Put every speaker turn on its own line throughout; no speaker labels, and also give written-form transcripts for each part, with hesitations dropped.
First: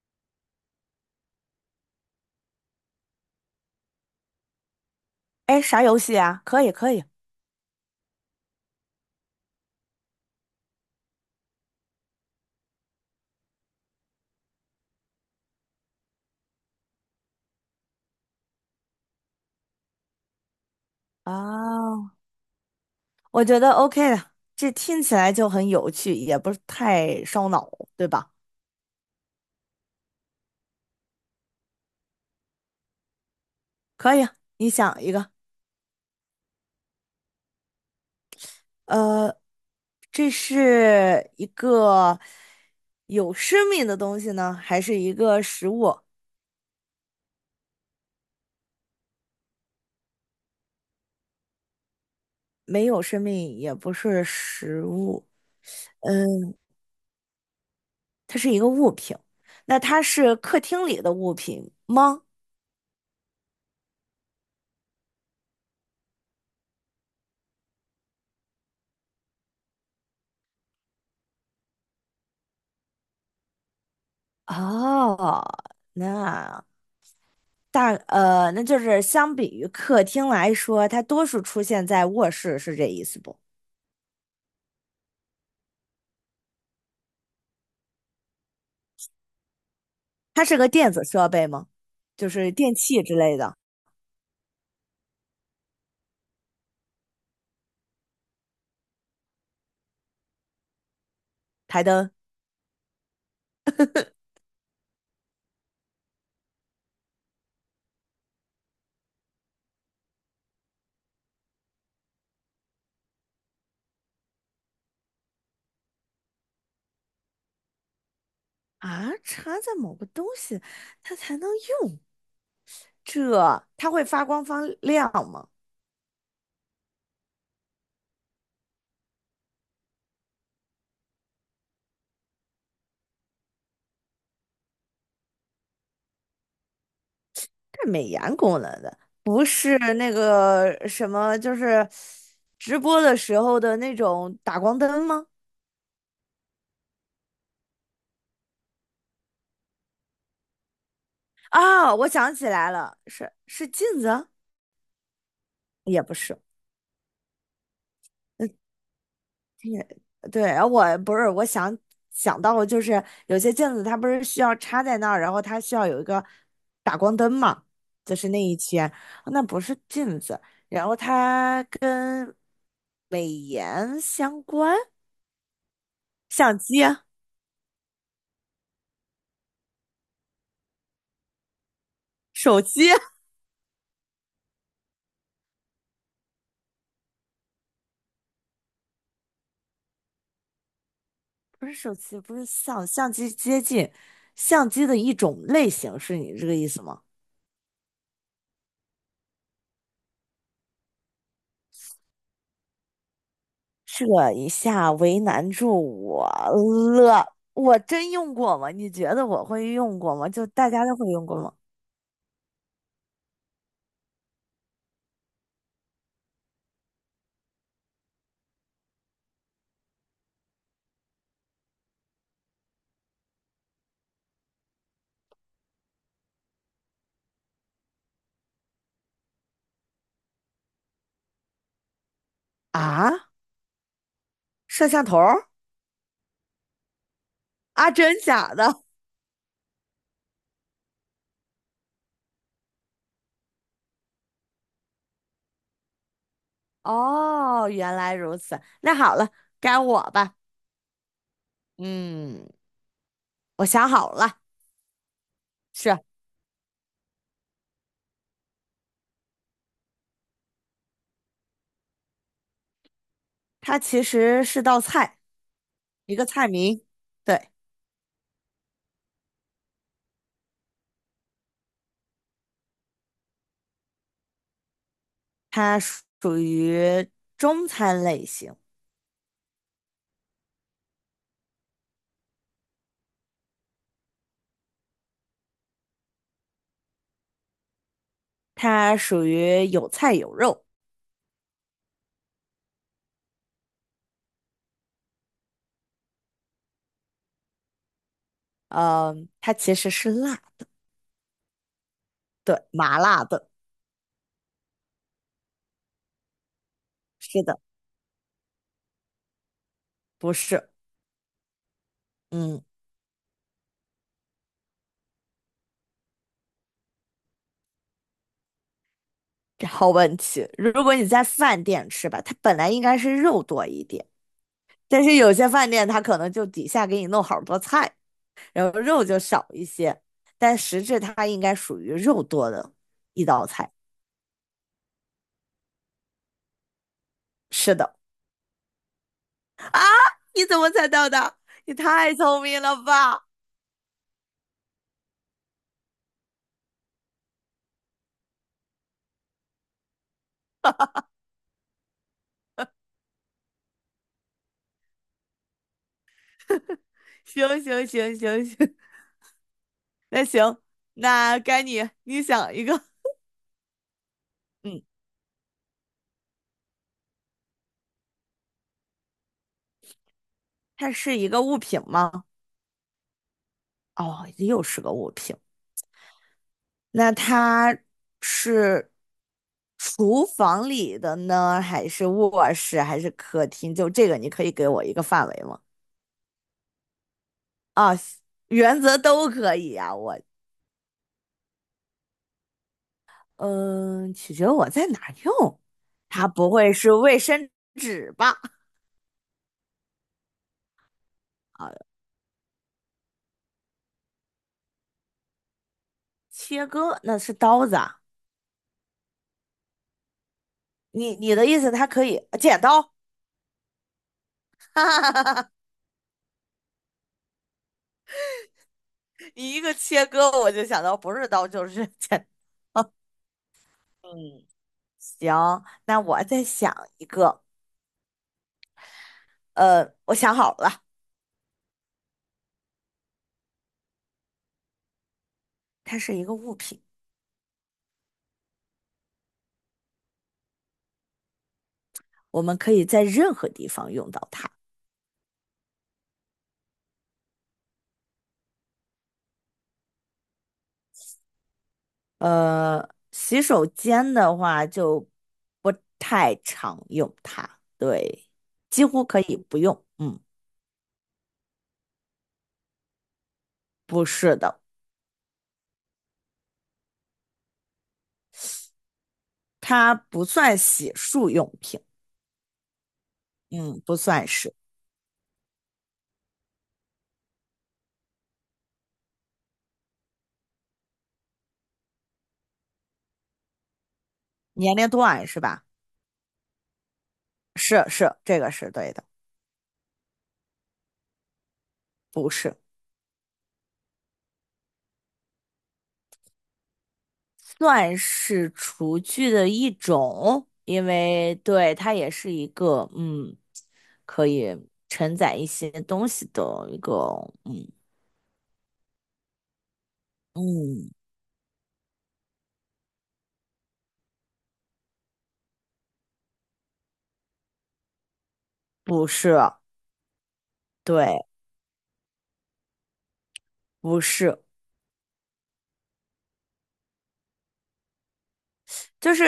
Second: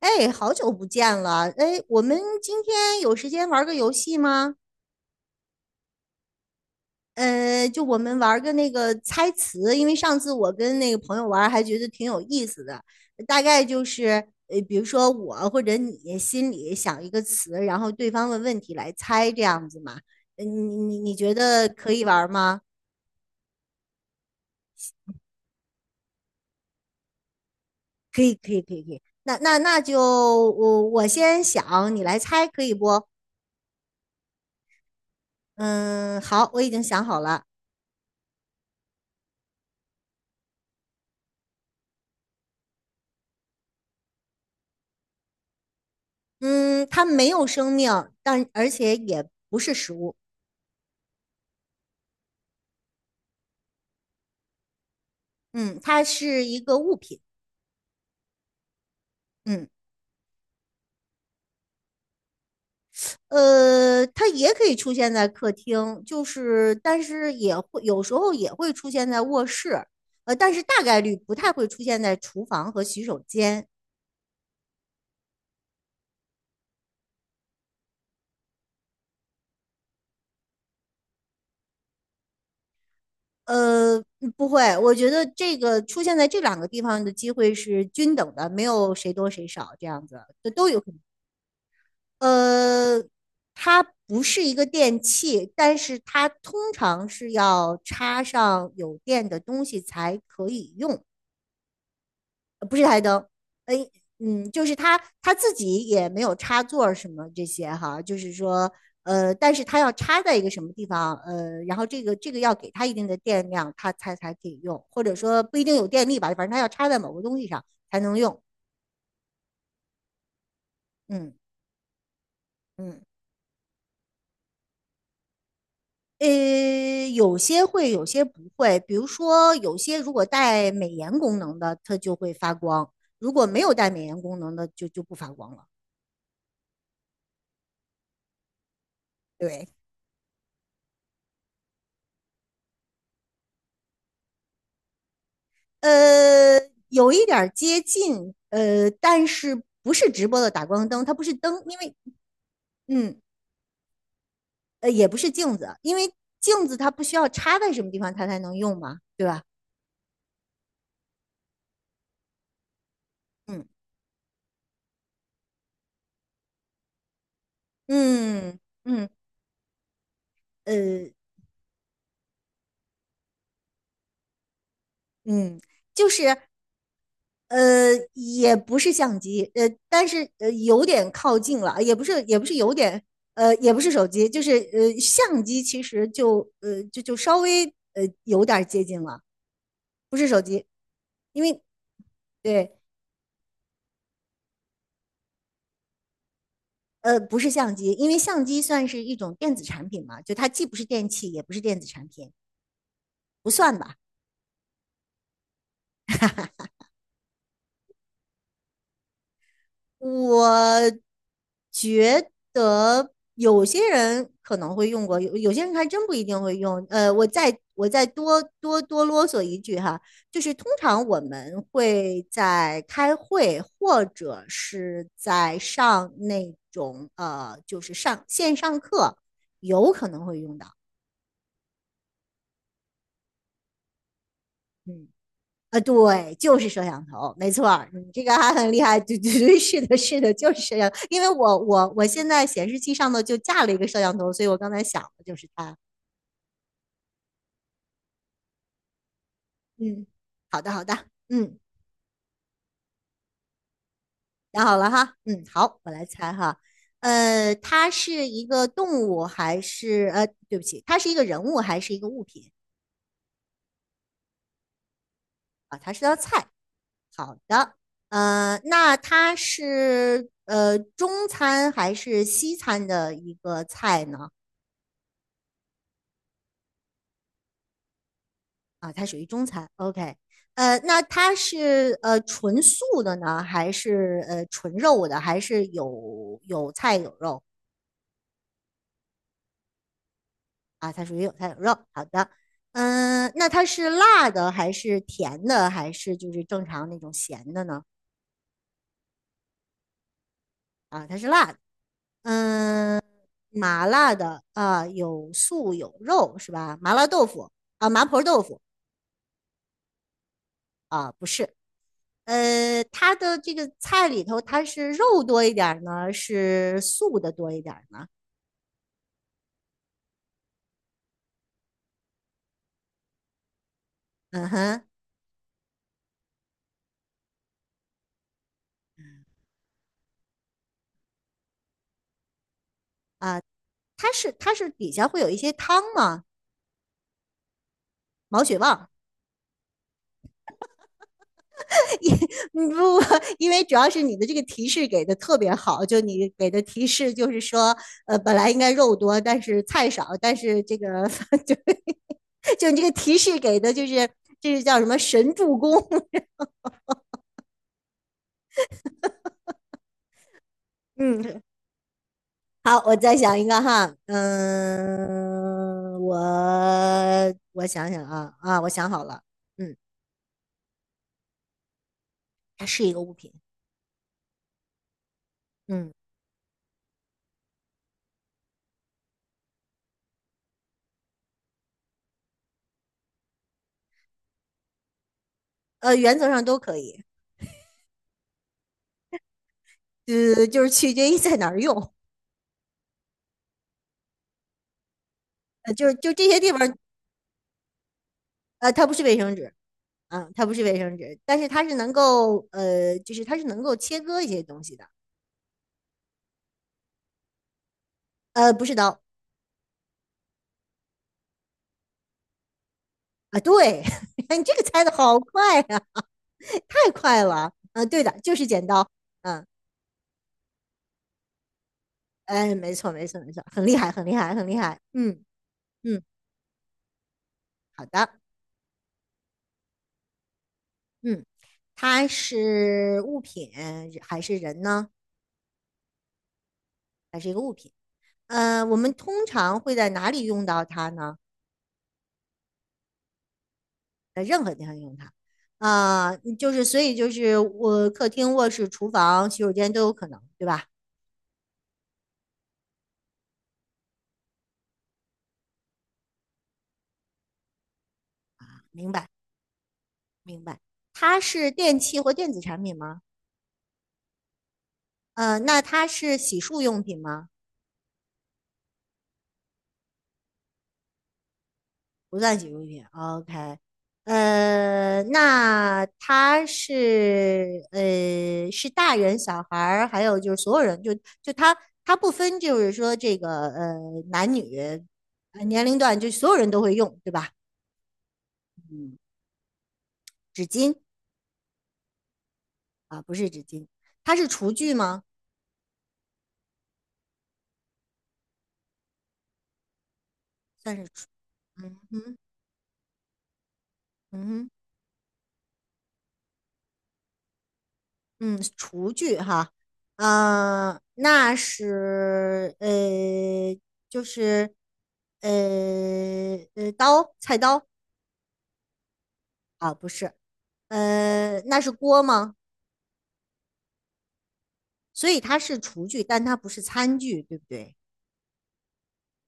哎，好久不见了！哎，我们今天有时间玩个游戏吗？
哎，啥游戏啊？可以，可以。
就我们玩个那个猜词，因为上次我跟那个朋友玩，还觉得挺有意思的。大概就是比如说我或者你心里想一个词，然后对方问问题来猜这样子嘛。呃你你觉得可以
啊，
玩吗？
我觉得 OK 的，这听起来就很有趣，也不是太烧脑，对
可
吧？
以，可以，可以，可以。那就我先想，你来猜，可以不？
可以啊，你想一个，
嗯，好，我已经想好了。
呃，这是一个有生命的东西呢，还是一个食物？
嗯，它没有生命，但而且也不是食物。
没有生命，也不是食物，
嗯，它是
嗯，
一个物品。
它是一个物品。
嗯，
那它是客厅里的物品吗？
它也可以出现在客厅，就是但是也会有时候也会出现在卧室，呃，但是大概率不太会出现在厨房和洗手间。
哦，那。那就是相比于客厅来说，它多数出现在卧室，是这意思不？
不会，我觉得这个出现在这两个地方的机会是均等的，没有谁多谁少这样子，
它
都
是
都
个
有可
电
能。
子设备吗？就是电
呃，
器之类的，
它不是一个电器，但是它通常是要插上有电的东西才可以用，
台灯
不是台灯，呃，就是它自己也没有插座儿什么这些哈，就是说，呃，但是它要插在一个什么地方，呃，然后这个要给它一定的电量，它才可以用，或者说不一定有电力吧，反正它要插在某个东西上才能用。
啊，插在某个东西，它
嗯
才能用。
嗯。
这它会发光发亮吗？
有些会，有些不会。比如说，有些如果带美颜功能的，它就会发光；如果没有带美颜功能的，就不发光了。
这美颜功能的，不
对，
是那个什么，就是直播的时候的那种打光灯吗？
呃，有一点儿接近，呃，但是不是直播的打光灯，它不是灯，因为，
啊，我想起来了，
嗯，
是镜子啊，
也不是镜子，因
也
为
不是。嗯
镜子它不需要插在什么地方它才能用嘛，对吧？
也，对，然后我不是，我想到了，就是有些
嗯
镜子它不是需要插在那儿，然后它需要有一个打光灯嘛，就是那一
嗯
圈，
嗯，
那不是镜子，然后
呃
它跟美颜相关，
嗯，就是。
相机、
也不是相机，但是有点靠近了，也不是
手
有
机。
点，也不是手机，就是相机其实就稍微有点接近了，不是手机，因 为
不是手机，不是
对
相，相机接近，相机的一种类型，是你这个意思吗？
不是相机，因为相机算是一种电子产品嘛，就它既不是电器，也不是电子产品，不算吧。
这一下为难住我了。我真用过吗？你觉得我会用过吗？就大家都
我
会用过吗？
觉得有些人可能会用过，有些人还真不一定会用。我再多啰嗦一句哈，就是通常我们会在开会或者是在上那种就是上线上课，有可能会用到。
啊，摄像
嗯。
头儿
啊，对，就是摄像头，没错儿，
啊，
你
真
这个还
假
很厉
的？
害，对对对，是的，是的，就是摄像，因为我现在显示器上头就架了一个摄像头，所以我刚才想的就是它。
哦，原来如此。那好了，该我
嗯，
吧。
好的，好的，嗯，
嗯，我想好了，
想好了哈，嗯，好，我
是
来猜哈，呃，它是一个动物还是呃，对不起，它是一个人物还是一个物品？
它其实是道菜，一个菜名。对，
那它是中餐还是西餐的一个菜呢？
它属于中餐类型，
啊，它属于中餐。OK，那它是纯素的呢，还是纯肉的，还是有菜有肉
它属于有菜有肉。
啊？它属于有菜有肉。好的，嗯、那它是辣的，还是甜的，还是就是正常那种咸的呢？
嗯，它其实是辣，对，麻
嗯、
辣的。
麻辣的啊、有素有肉是吧？麻辣豆
是
腐
的，
啊，麻婆豆腐
不是，
啊，不是。
嗯，
它的这个菜里头，它是肉多一点儿呢，是素的多一点儿呢？
好问题。如果你在饭店吃吧，它本来应该是肉多一点，
嗯哼。
但是有些饭店它可能就底下给你弄好多菜，然后肉就少一些，但实质它应该属于肉多的一
啊，
道菜。
它是底下会有一些汤吗？
是的，
毛血旺。
你怎么猜到的？你
因
太聪明了
不，
吧！
因为主要是你的这个提示给的特别好，就你给的提示就是说，呃，本来应该肉多，但是菜少，但是这个 就就你这个提示给的就是这是叫什么神助攻？
行行行行行行，那
嗯，
该你，你想一
好，
个。
我再想一个哈，
嗯，
嗯，我想想啊，我想好了，嗯，
它是一个物品吗？
它是一个物品，
哦，又是个物品。
嗯，
那它是厨房里的呢，还是卧室，还是客厅？就这个，你可以给我一个范围吗？
呃，原则上都可以。
啊，原则都可以啊。我，
呃，就是取决于 在哪儿用，
嗯、取决我在哪儿用。
呃，就是就这
它
些地
不会
方，
是卫生纸吧？
呃，它不是卫生纸，啊，它不是卫生纸，但是它是能够，呃，就是它是能够切割一些东西的，
切割那是刀子啊。
不是刀，
你的意思，它可以剪刀？
啊，对，你这个 猜
哈
的
哈
好
哈哈，
快呀、太快了，啊，对的，就是剪刀，嗯，
你一个切割，我就想到不是刀就是剪。
哎，没错，没错，没错，很厉害，很厉害，
嗯，
很厉害，嗯
行，那
嗯，
我再想一个。
好的，
我想好了，
嗯，它是物品还是人呢？
它是一个物品，
还是一个物品？我们通常会在哪里用到它呢？
我们可以在任何地方用
在
到
任
它。
何地方用它。啊、就是所以就是我客厅、卧室、厨房、洗手间都有可能，对吧？
洗手间的话就不太常用它，对，几
明
乎
白，
可以不用。嗯，
明白。它是电器或电子产品吗？
不是的，
那它是洗漱用品吗？
它不算洗漱用品，
不算洗漱品。哦 OK，
嗯，不算是。
那它是是大人、小孩儿，还有就是所有人，就就它它不分，就是说这个男女
年龄段是
年
吧？
龄段，就所有人都会用，对吧？
是是，这个是对
嗯，
的，
纸巾。
不是。
啊，不是纸巾，它是厨具吗？
算是厨具的一种，
算是
因
厨，
为对
嗯
它也
哼，
是一个嗯，可
嗯哼，
以承载一些东西的一个。嗯
嗯，厨具哈，嗯、
嗯，
那是就是呃刀，菜刀
不是，
啊，不是，
对，
那是锅吗？
不是，
所以它是厨具，但它不是餐具，对不对？
就是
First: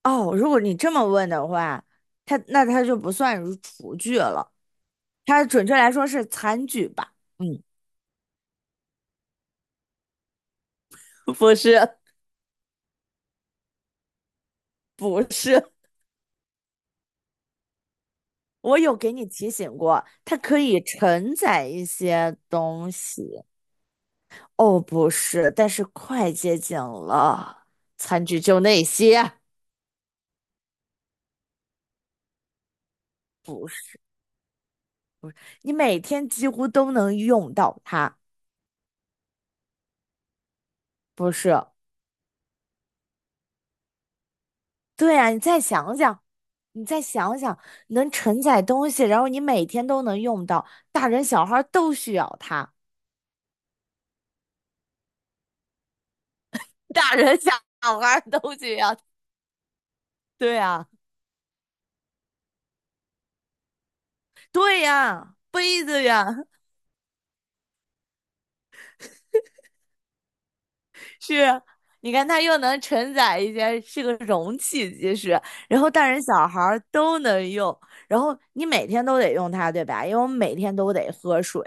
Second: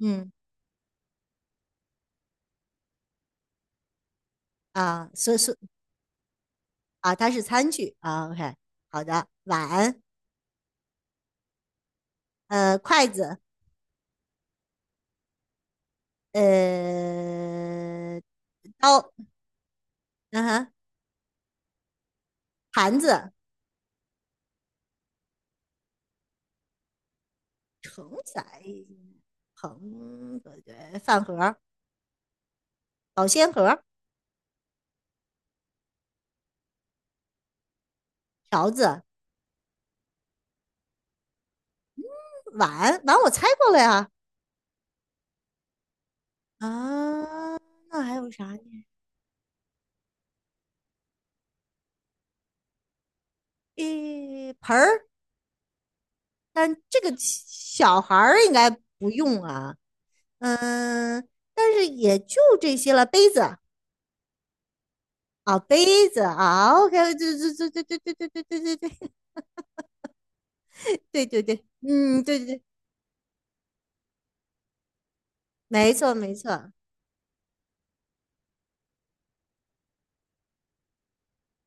嗯。
哦，如果你这么问的话，它那它就不算是厨具了，
啊，所以
它
所
准
以
确来说是餐具吧？
啊，它是
嗯，
餐具啊，OK，好的，碗，
不是，
筷子，
不是，
呃，
我有
刀，
给你提醒过，它
嗯
可
哼。
以承载一些东
盘
西。
子、
哦，不是，但是快接近了。
盛
餐具
仔、
就那些，
盆、饭盒、保鲜
不
盒、
是你每天几乎都能用到它。
勺子、
不是，
碗，碗我猜过了呀。
对啊，你再想想，你再想
啊，
想，
那
能
还有
承
啥
载
呢？
东西，然后你每天都能用到，大人小孩都需要它。
诶，盆儿，但 这个
大人小
小孩
孩
儿应
都
该
需要。
不用啊。
对呀
嗯，但是也就这些了。杯子
对呀，
啊，
杯子
杯子
呀，
啊，OK，对对对对对对对对对对对 对对
是，
对，
你
嗯，
看
对
它
对
又
对，
能承载一些，是个容器，其实，然后
没
大
错
人
没
小孩
错，
儿都能用，然后你每天都得用它，对吧？因为我们每天都得喝水，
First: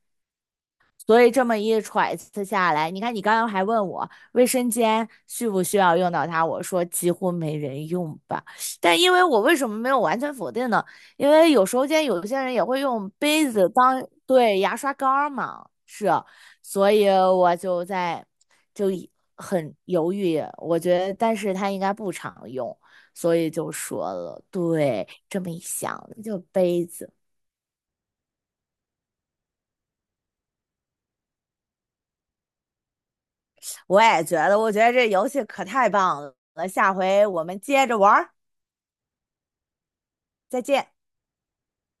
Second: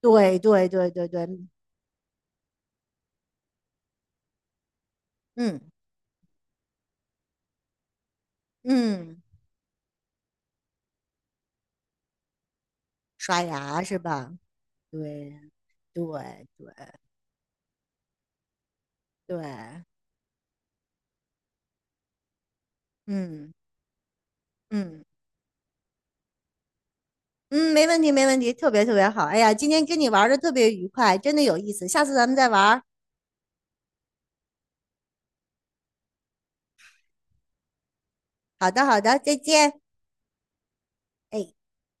对对对对
所
对，
以这么一揣测下来，你看你刚刚还问我卫生间需
嗯
不需要用到它，我说几乎没人用吧。但因
嗯，
为我为什么没有完全否定呢？因为有时候间有些人也会用
刷
杯子
牙是
当
吧？
对牙刷杆儿
对
嘛，
对
是，
对
所以我就一
对，
很犹豫。我觉得，但是它应该不常用，所以
嗯
就说了，
嗯
对，这么一想就杯子。
嗯，没问题，没问题，特别特别好。哎呀，今天跟你玩的特别愉快，真的有意思，下次咱们再玩儿。
我也觉得，我觉得这游戏可太棒了，下回我们接着玩儿，
好的，好的，再见。
再见。
哎。